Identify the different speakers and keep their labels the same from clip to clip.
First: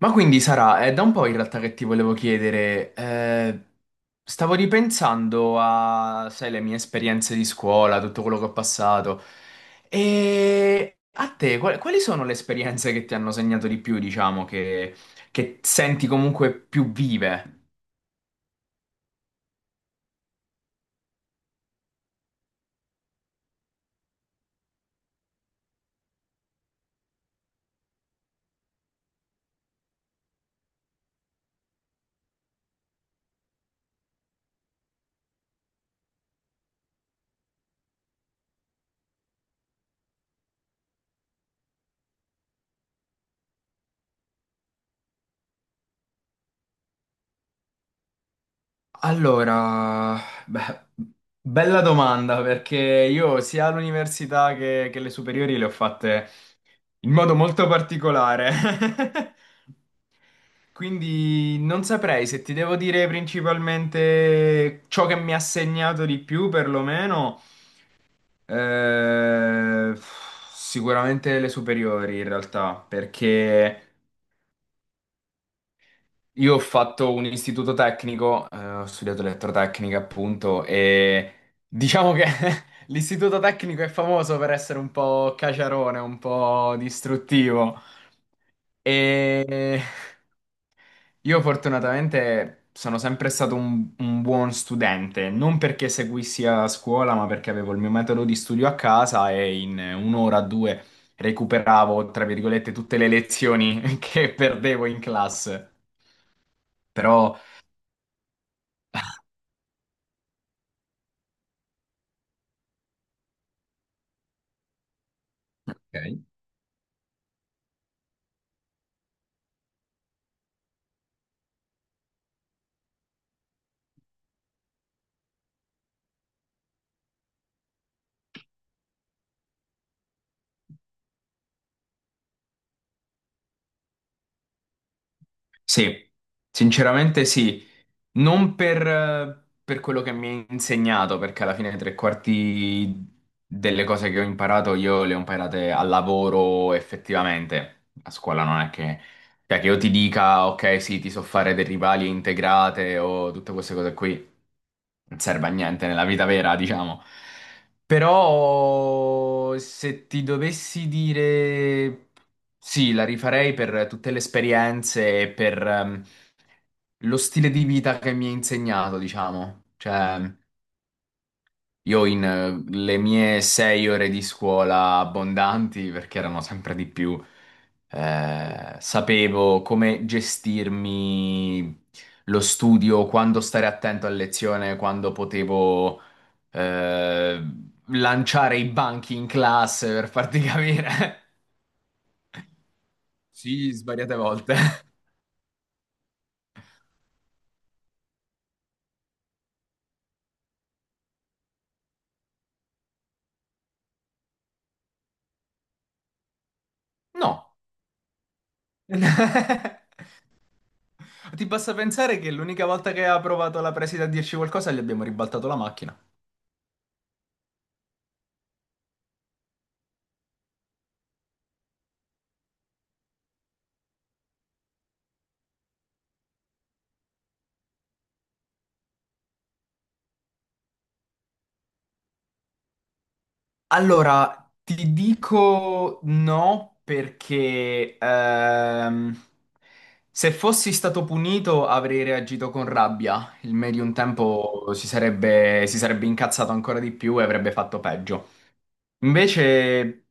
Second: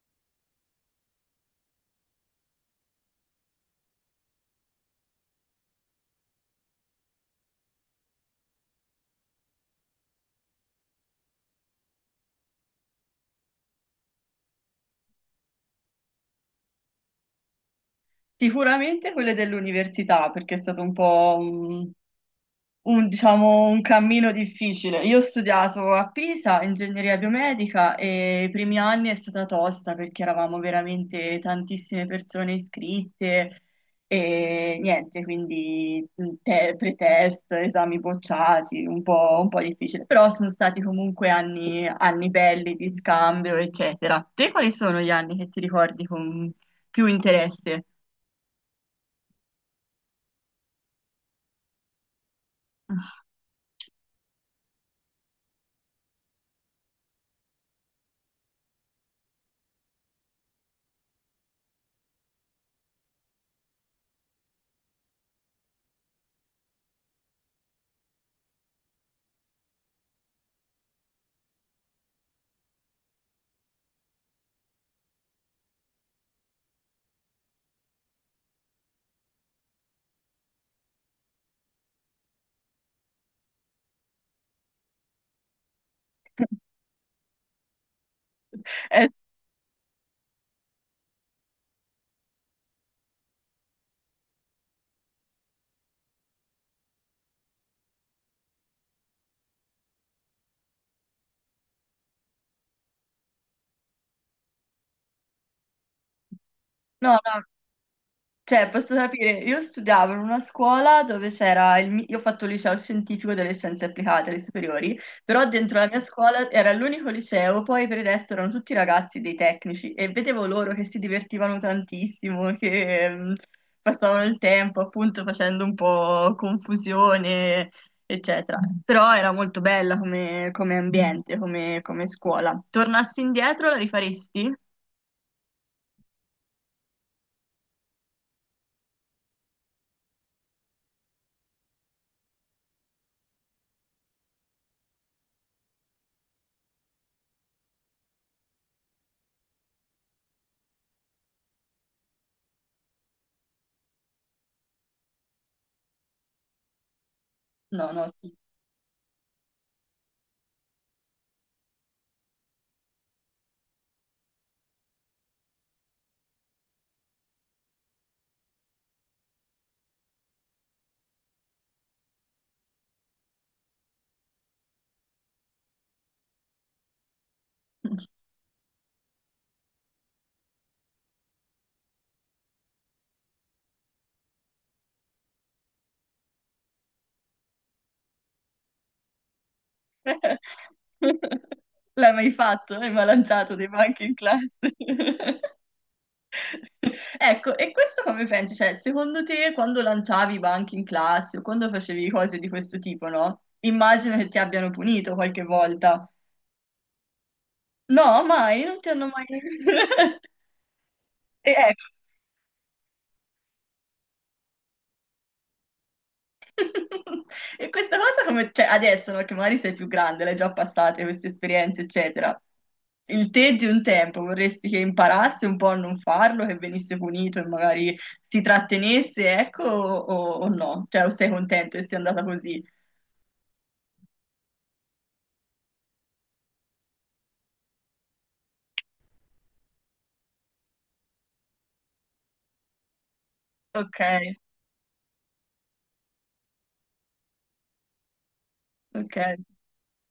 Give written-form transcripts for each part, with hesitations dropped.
Speaker 1: Ma quindi Sara, è da un po' in realtà che ti volevo chiedere, stavo ripensando a, sai, le mie esperienze di scuola, tutto quello che ho passato, e a te, quali sono le esperienze che ti hanno segnato di più, diciamo, che senti comunque più vive?
Speaker 2: Sicuramente quelle dell'università, perché è stato un po' un, diciamo, un cammino difficile. Io ho studiato a Pisa ingegneria biomedica e i primi anni è stata tosta perché eravamo veramente tantissime persone iscritte e niente, quindi pretest, esami bocciati, un po' difficile. Però sono stati comunque anni belli di scambio, eccetera. Te quali sono gli anni che ti ricordi con più interesse?
Speaker 1: Allora, beh, bella domanda, perché io sia all'università che le superiori le ho fatte in modo molto particolare. Quindi non saprei se ti devo dire principalmente ciò che mi ha segnato di più, perlomeno, eh, sicuramente le superiori in realtà, perché io ho fatto un istituto tecnico, ho studiato elettrotecnica appunto e diciamo che l'istituto tecnico è famoso per essere un po' caciarone, un po' distruttivo
Speaker 2: Eh, s-
Speaker 1: e io fortunatamente sono sempre stato un buon studente, non perché seguissi a scuola, ma perché avevo il mio metodo di studio a casa e in un'ora o due recuperavo, tra virgolette, tutte le lezioni che perdevo in classe.
Speaker 2: no, no,
Speaker 1: Però.
Speaker 2: cioè posso sapere, io studiavo in una scuola dove c'era io ho fatto il liceo scientifico delle scienze applicate alle superiori, però dentro la mia
Speaker 1: Ok.
Speaker 2: scuola era l'unico liceo, poi per il resto erano tutti ragazzi dei tecnici e vedevo loro che si divertivano tantissimo, che passavano il tempo appunto facendo un po' confusione, eccetera. Però era molto bella come ambiente, come scuola. Tornassi indietro, la rifaresti?
Speaker 1: Sì, sinceramente sì, non per quello che mi ha insegnato, perché alla fine tre quarti delle cose che ho imparato io le ho imparate al lavoro effettivamente. A scuola non è che, cioè, che io ti dica, ok, sì, ti so fare derivali integrate o tutte queste cose qui. Non serve a niente nella vita vera, diciamo.
Speaker 2: No, no, sì.
Speaker 1: Però se ti dovessi dire sì, la rifarei per tutte le esperienze e per lo stile di vita che mi ha insegnato, diciamo. Cioè, io in le mie 6 ore di scuola abbondanti, perché erano sempre di più, sapevo come gestirmi lo studio, quando stare attento a lezione, quando potevo eh, lanciare i banchi in classe per farti capire.
Speaker 2: L'hai mai fatto? Hai mai lanciato dei
Speaker 1: Sì,
Speaker 2: banchi in
Speaker 1: svariate volte.
Speaker 2: classe? Ecco, e questo come pensi? Cioè, secondo te quando lanciavi i banchi in classe o quando facevi cose di questo tipo, no? Immagino che ti abbiano punito qualche volta.
Speaker 1: No.
Speaker 2: No, mai, non ti hanno mai...
Speaker 1: Ti
Speaker 2: E
Speaker 1: basta
Speaker 2: ecco.
Speaker 1: pensare che l'unica volta che ha provato la preside a dirci qualcosa gli abbiamo ribaltato la macchina.
Speaker 2: E questa cosa come, cioè, adesso, no, che magari sei più grande, l'hai già passate queste esperienze, eccetera. Il te di un tempo vorresti che imparasse un po' a non farlo, che venisse punito e magari si trattenesse, ecco, o no? Cioè, o sei contento che sia andata così?
Speaker 1: Allora, ti dico no perché se fossi stato punito avrei reagito con rabbia. Il medium
Speaker 2: Ok,
Speaker 1: tempo si sarebbe incazzato ancora di più e avrebbe fatto peggio.
Speaker 2: ok,
Speaker 1: Invece,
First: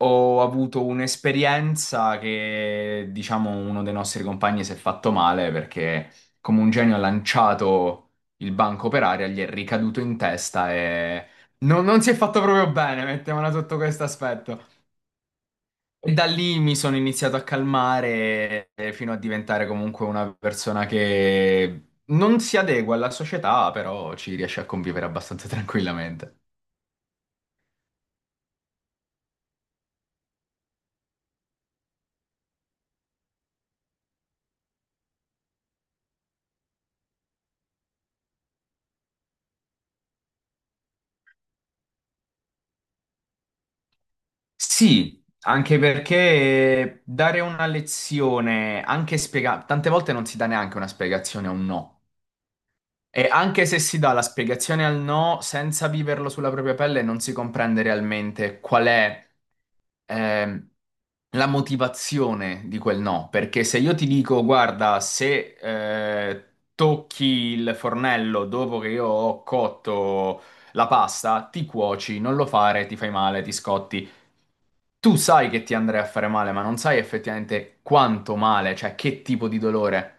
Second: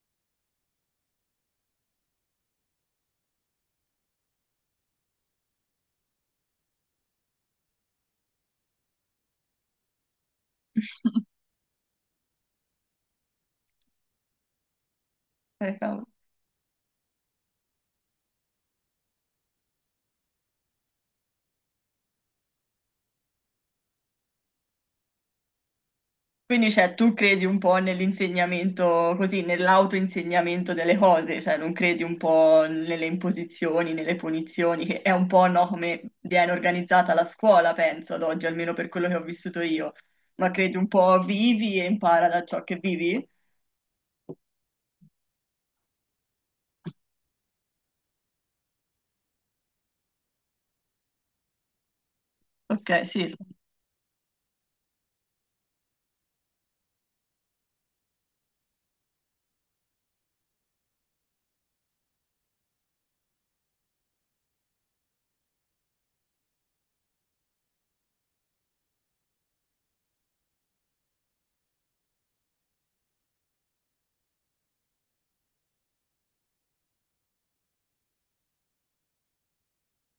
Speaker 1: ho avuto un'esperienza che, diciamo, uno dei nostri compagni si è fatto male perché come un genio ha lanciato il banco per aria, gli è ricaduto in testa e non si è fatto proprio bene, mettiamola sotto questo aspetto.
Speaker 2: cavolo.
Speaker 1: E da lì mi sono iniziato a calmare fino a diventare comunque una persona che non si adegua alla società, però ci riesce a convivere abbastanza tranquillamente.
Speaker 2: Quindi, cioè, tu credi un po' nell'insegnamento, così, nell'autoinsegnamento delle cose, cioè non credi un po' nelle imposizioni, nelle punizioni, che è un po', no, come viene organizzata la scuola, penso, ad oggi, almeno per quello che ho vissuto io. Ma credi un po' vivi e impara da ciò che vivi?
Speaker 1: Sì, anche perché dare una lezione, anche spiegare, tante volte non si dà neanche una spiegazione a un no.
Speaker 2: Ok,
Speaker 1: E
Speaker 2: sì, sì.
Speaker 1: anche se si dà la spiegazione al no, senza viverlo sulla propria pelle, non si comprende realmente qual è ehm, la motivazione di quel no. Perché se io ti dico, guarda, se tocchi il fornello dopo che io ho cotto la pasta, ti cuoci, non lo fare, ti fai male, ti scotti. Tu sai che ti andrei a fare male, ma non sai effettivamente quanto male, cioè che tipo di dolore.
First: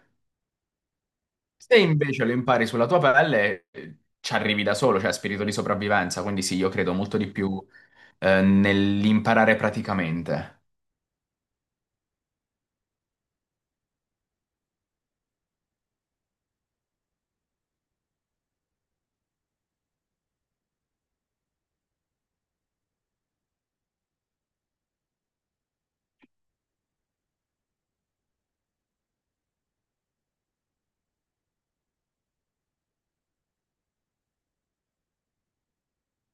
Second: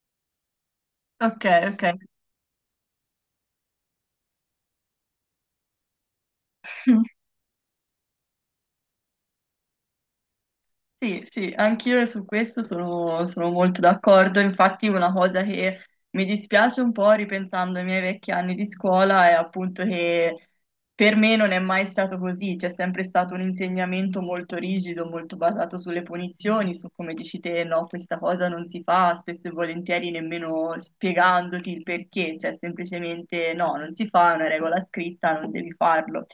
Speaker 2: Ok,
Speaker 1: Se
Speaker 2: ok.
Speaker 1: invece lo impari sulla tua pelle, ci arrivi da solo, cioè spirito di sopravvivenza, quindi sì, io credo molto di più nell'imparare praticamente.
Speaker 2: Sì, sì, anch'io su questo sono molto d'accordo. Infatti, una cosa che mi dispiace un po' ripensando ai miei vecchi anni di scuola è appunto che per me non è mai stato così, c'è sempre stato un insegnamento molto rigido, molto basato sulle punizioni, su come dici te, no, questa cosa non si fa, spesso e volentieri nemmeno spiegandoti il perché, cioè semplicemente no, non si fa, è una regola scritta, non devi farlo.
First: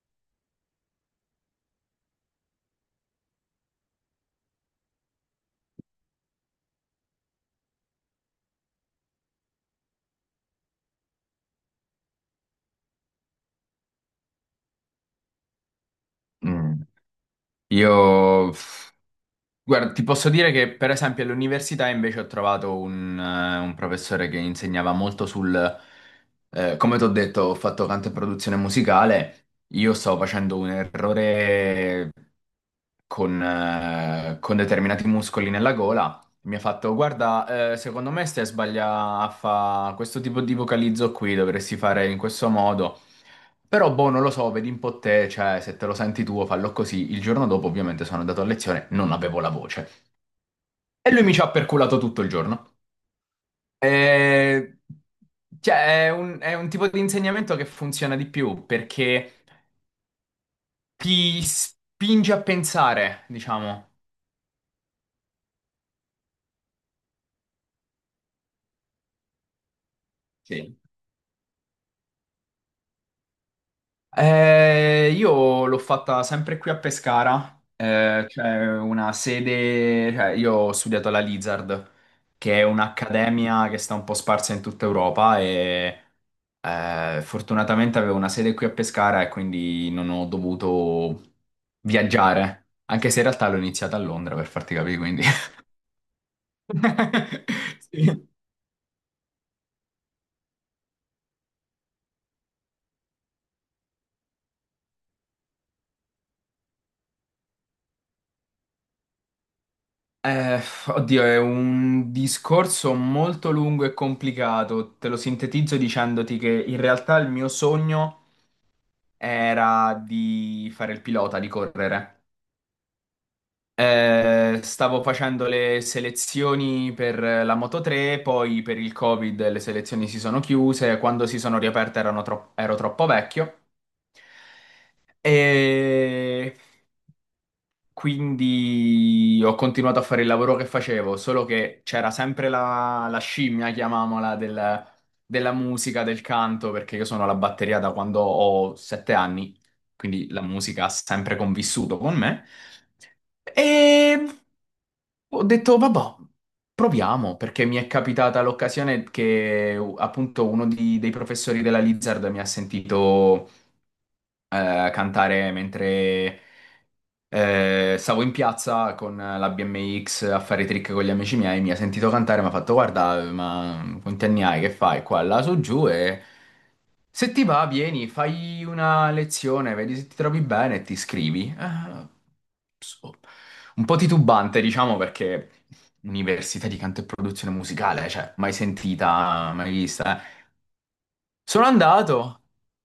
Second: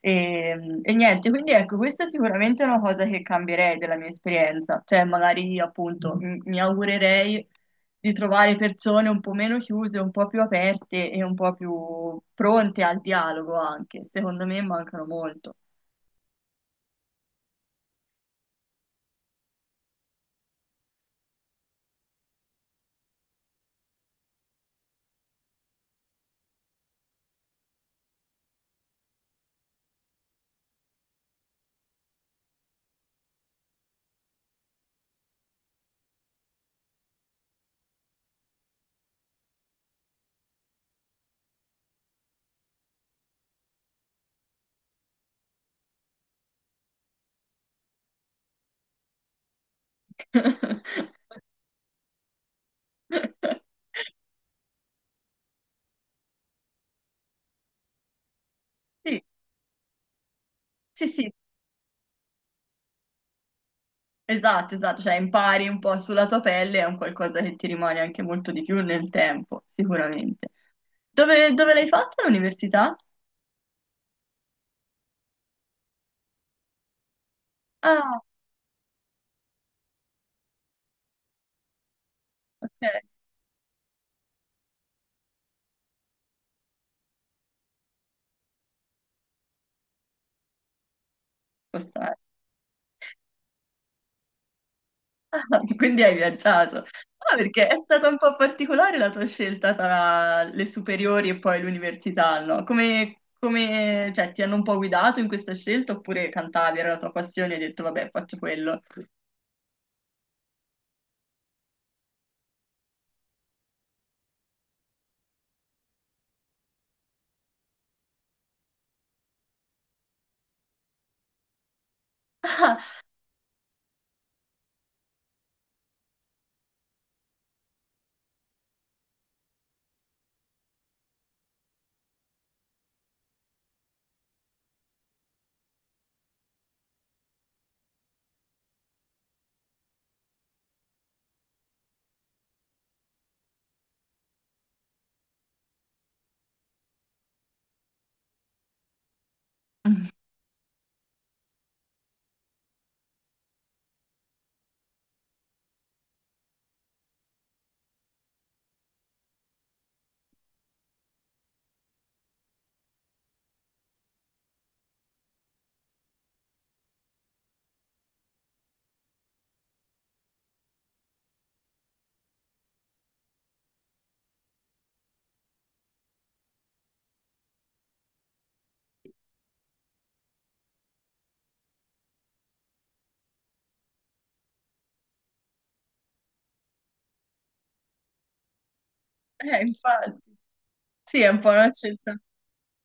Speaker 2: E niente, quindi ecco, questa è sicuramente una cosa che cambierei della mia esperienza, cioè magari appunto mi augurerei di trovare persone un po' meno chiuse, un po' più aperte e un po' più pronte al dialogo anche. Secondo me mancano molto.
Speaker 1: Mm. Io, pff, guarda, ti posso dire che per esempio all'università invece ho trovato un professore che insegnava molto sul, come ti ho detto, ho fatto canto e produzione musicale, io stavo facendo un errore con determinati muscoli nella gola. Mi ha fatto, guarda, secondo me stai sbagliando a fare questo tipo di vocalizzo qui, dovresti fare in questo modo. Però, boh, non lo so, vedi un po' te, cioè, se te lo senti tu, fallo così. Il giorno dopo, ovviamente, sono andato a lezione, non avevo la voce. E lui mi ci ha perculato tutto il giorno. E... Cioè, è un tipo di insegnamento che funziona di più,
Speaker 2: Sì,
Speaker 1: perché
Speaker 2: sì, sì,
Speaker 1: ti spinge a pensare, diciamo.
Speaker 2: esatto, esatto, cioè impari un po' sulla tua pelle, è un qualcosa che ti rimane anche molto di più nel tempo, sicuramente.
Speaker 1: Sì.
Speaker 2: Dove l'hai fatta l'università?
Speaker 1: Io l'ho fatta sempre qui a Pescara,
Speaker 2: Ah,
Speaker 1: c'è una sede, cioè io ho studiato alla Lizard, che è un'accademia che sta un po' sparsa in tutta Europa e fortunatamente avevo una sede qui a Pescara e quindi non ho dovuto
Speaker 2: ok.
Speaker 1: viaggiare, anche se in realtà l'ho iniziata a Londra per farti capire, quindi...
Speaker 2: Quindi hai viaggiato. Ah, perché è stata un
Speaker 1: Sì.
Speaker 2: po' particolare la tua scelta tra le superiori e poi l'università, no? Cioè, ti hanno un po' guidato in questa scelta oppure cantavi, era la tua passione e hai detto, vabbè, faccio quello.
Speaker 1: Eh, oddio, è un discorso molto lungo e complicato. Te lo sintetizzo dicendoti che in realtà il mio sogno era di fare il pilota, di correre. Stavo facendo le selezioni per la Moto 3, poi per il Covid le selezioni si sono chiuse, quando si sono riaperte erano ero troppo vecchio. E quindi ho continuato a fare il lavoro che facevo, solo che c'era sempre la scimmia, chiamiamola, della musica, del canto, perché io sono alla batteria da quando ho 7 anni,
Speaker 2: Ah,
Speaker 1: quindi la musica ha sempre convissuto con me. E ho detto, vabbè, proviamo, perché mi è capitata l'occasione che appunto uno dei professori della Lizard mi ha sentito cantare mentre stavo in piazza con la BMX a fare i trick con gli amici miei, mi ha sentito cantare, mi ha fatto guarda, ma quanti anni hai, che fai qua, là, su, giù e se ti va vieni, fai una lezione, vedi se ti trovi bene e ti iscrivi. So- un po' titubante, diciamo, perché università di canto e produzione musicale, cioè, mai sentita, mai
Speaker 2: infatti,
Speaker 1: vista.
Speaker 2: sì, è un po'
Speaker 1: Sono andato,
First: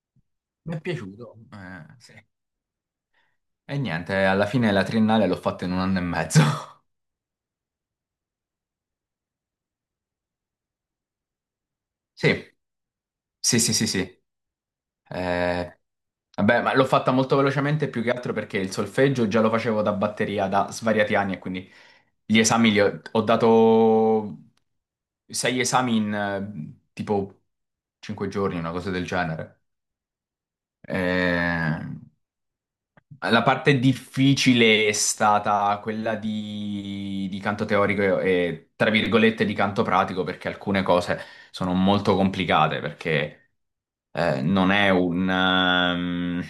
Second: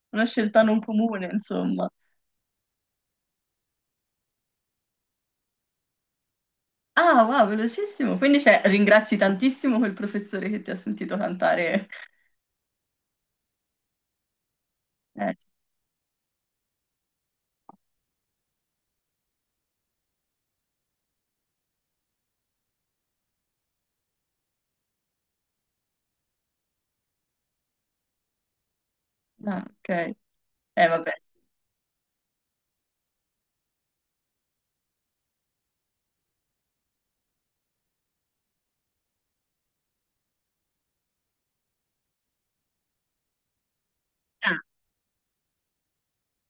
Speaker 2: una scelta
Speaker 1: mi
Speaker 2: non
Speaker 1: è
Speaker 2: comune,
Speaker 1: piaciuto,
Speaker 2: insomma.
Speaker 1: sì. E niente, alla fine la triennale l'ho fatta in un anno e mezzo.
Speaker 2: Ah, wow, velocissimo. Quindi, cioè, ringrazi tantissimo quel professore che ti ha sentito cantare.
Speaker 1: Sì. Sì, sì, sì, sì.
Speaker 2: Eh,
Speaker 1: Eh, vabbè, ma l'ho fatta molto velocemente più che altro perché il solfeggio già lo facevo da batteria da svariati anni e quindi gli esami li ho dato sei esami in tipo 5 giorni, una cosa del genere.
Speaker 2: ah, ok. Vabbè.
Speaker 1: Eh, la parte difficile è stata quella di canto teorico e, tra virgolette, di canto pratico perché alcune cose sono molto complicate perché...
Speaker 2: Ah.
Speaker 1: non è un,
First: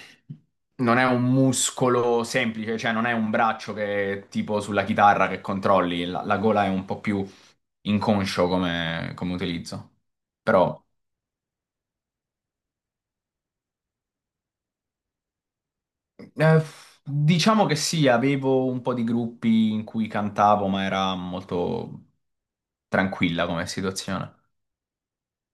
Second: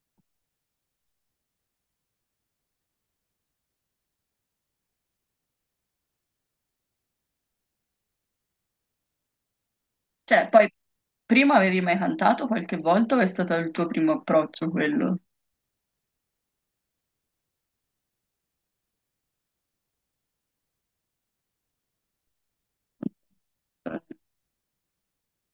Speaker 1: non è un muscolo semplice, cioè non è un braccio che tipo sulla chitarra che controlli, la gola è un po' più inconscio come, come utilizzo.
Speaker 2: Cioè, poi
Speaker 1: Però
Speaker 2: prima avevi mai cantato qualche volta o è stato il tuo primo approccio quello?
Speaker 1: eh, diciamo che sì, avevo un po' di gruppi in cui cantavo, ma era molto tranquilla come situazione.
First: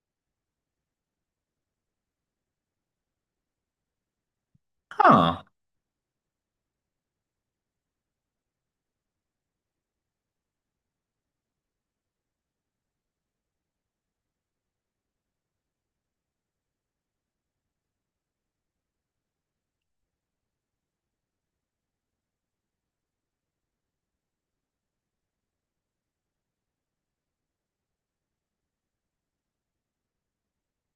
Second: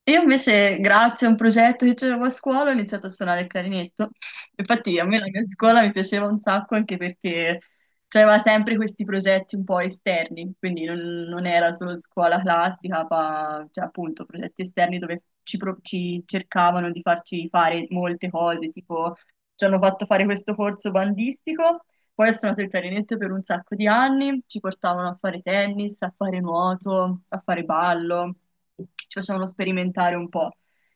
Speaker 2: Io invece, grazie a un progetto che avevo a scuola, ho iniziato a suonare il clarinetto. Infatti, a me la mia
Speaker 1: Ah,
Speaker 2: scuola mi piaceva un sacco anche perché c'aveva sempre questi progetti un po' esterni, quindi non era solo scuola classica, ma cioè, appunto progetti esterni dove ci cercavano di farci fare molte cose, tipo ci hanno fatto fare questo corso bandistico, poi ho suonato il clarinetto per un sacco di anni, ci portavano a fare tennis, a fare nuoto, a fare ballo ci facevano sperimentare un po'.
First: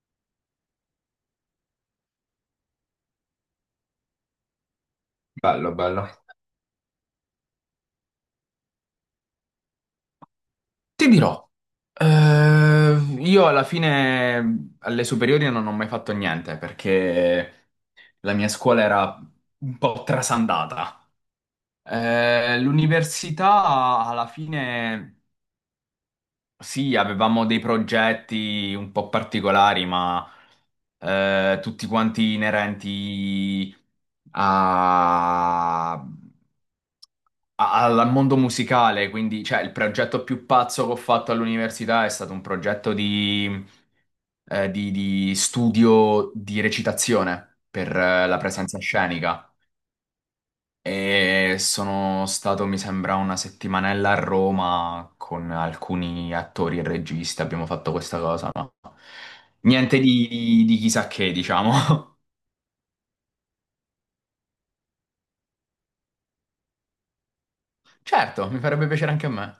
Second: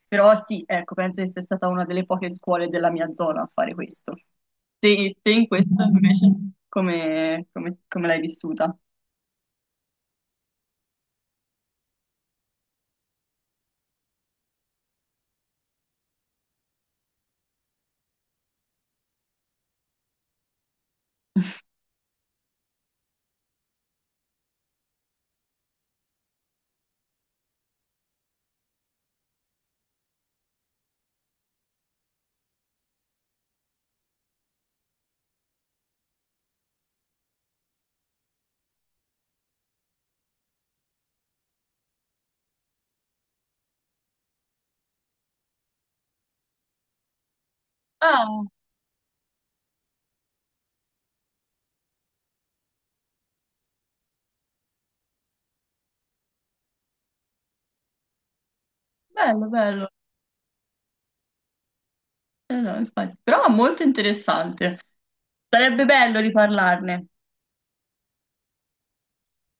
Speaker 2: Però sì, ecco, penso che sia stata una delle poche scuole della mia zona a fare questo. Te in
Speaker 1: bello,
Speaker 2: questo
Speaker 1: bello.
Speaker 2: invece come l'hai vissuta?
Speaker 1: Ti dirò. Io alla fine alle superiori non ho mai fatto niente perché la mia scuola era un po' trasandata. L'università alla fine sì, avevamo dei progetti un po' particolari, ma tutti quanti inerenti a- a- al mondo musicale. Quindi, cioè, il progetto più pazzo che ho fatto all'università è stato un progetto di studio di recitazione per la
Speaker 2: Ah,
Speaker 1: presenza scenica. E sono stato, mi sembra, una settimanella a Roma con alcuni attori e registi. Abbiamo fatto questa cosa, no?
Speaker 2: bello, bello.
Speaker 1: Niente di chissà che, diciamo.
Speaker 2: Eh no, infatti. Però molto interessante. Sarebbe bello riparlarne.
Speaker 1: Certo, mi farebbe piacere anche a me.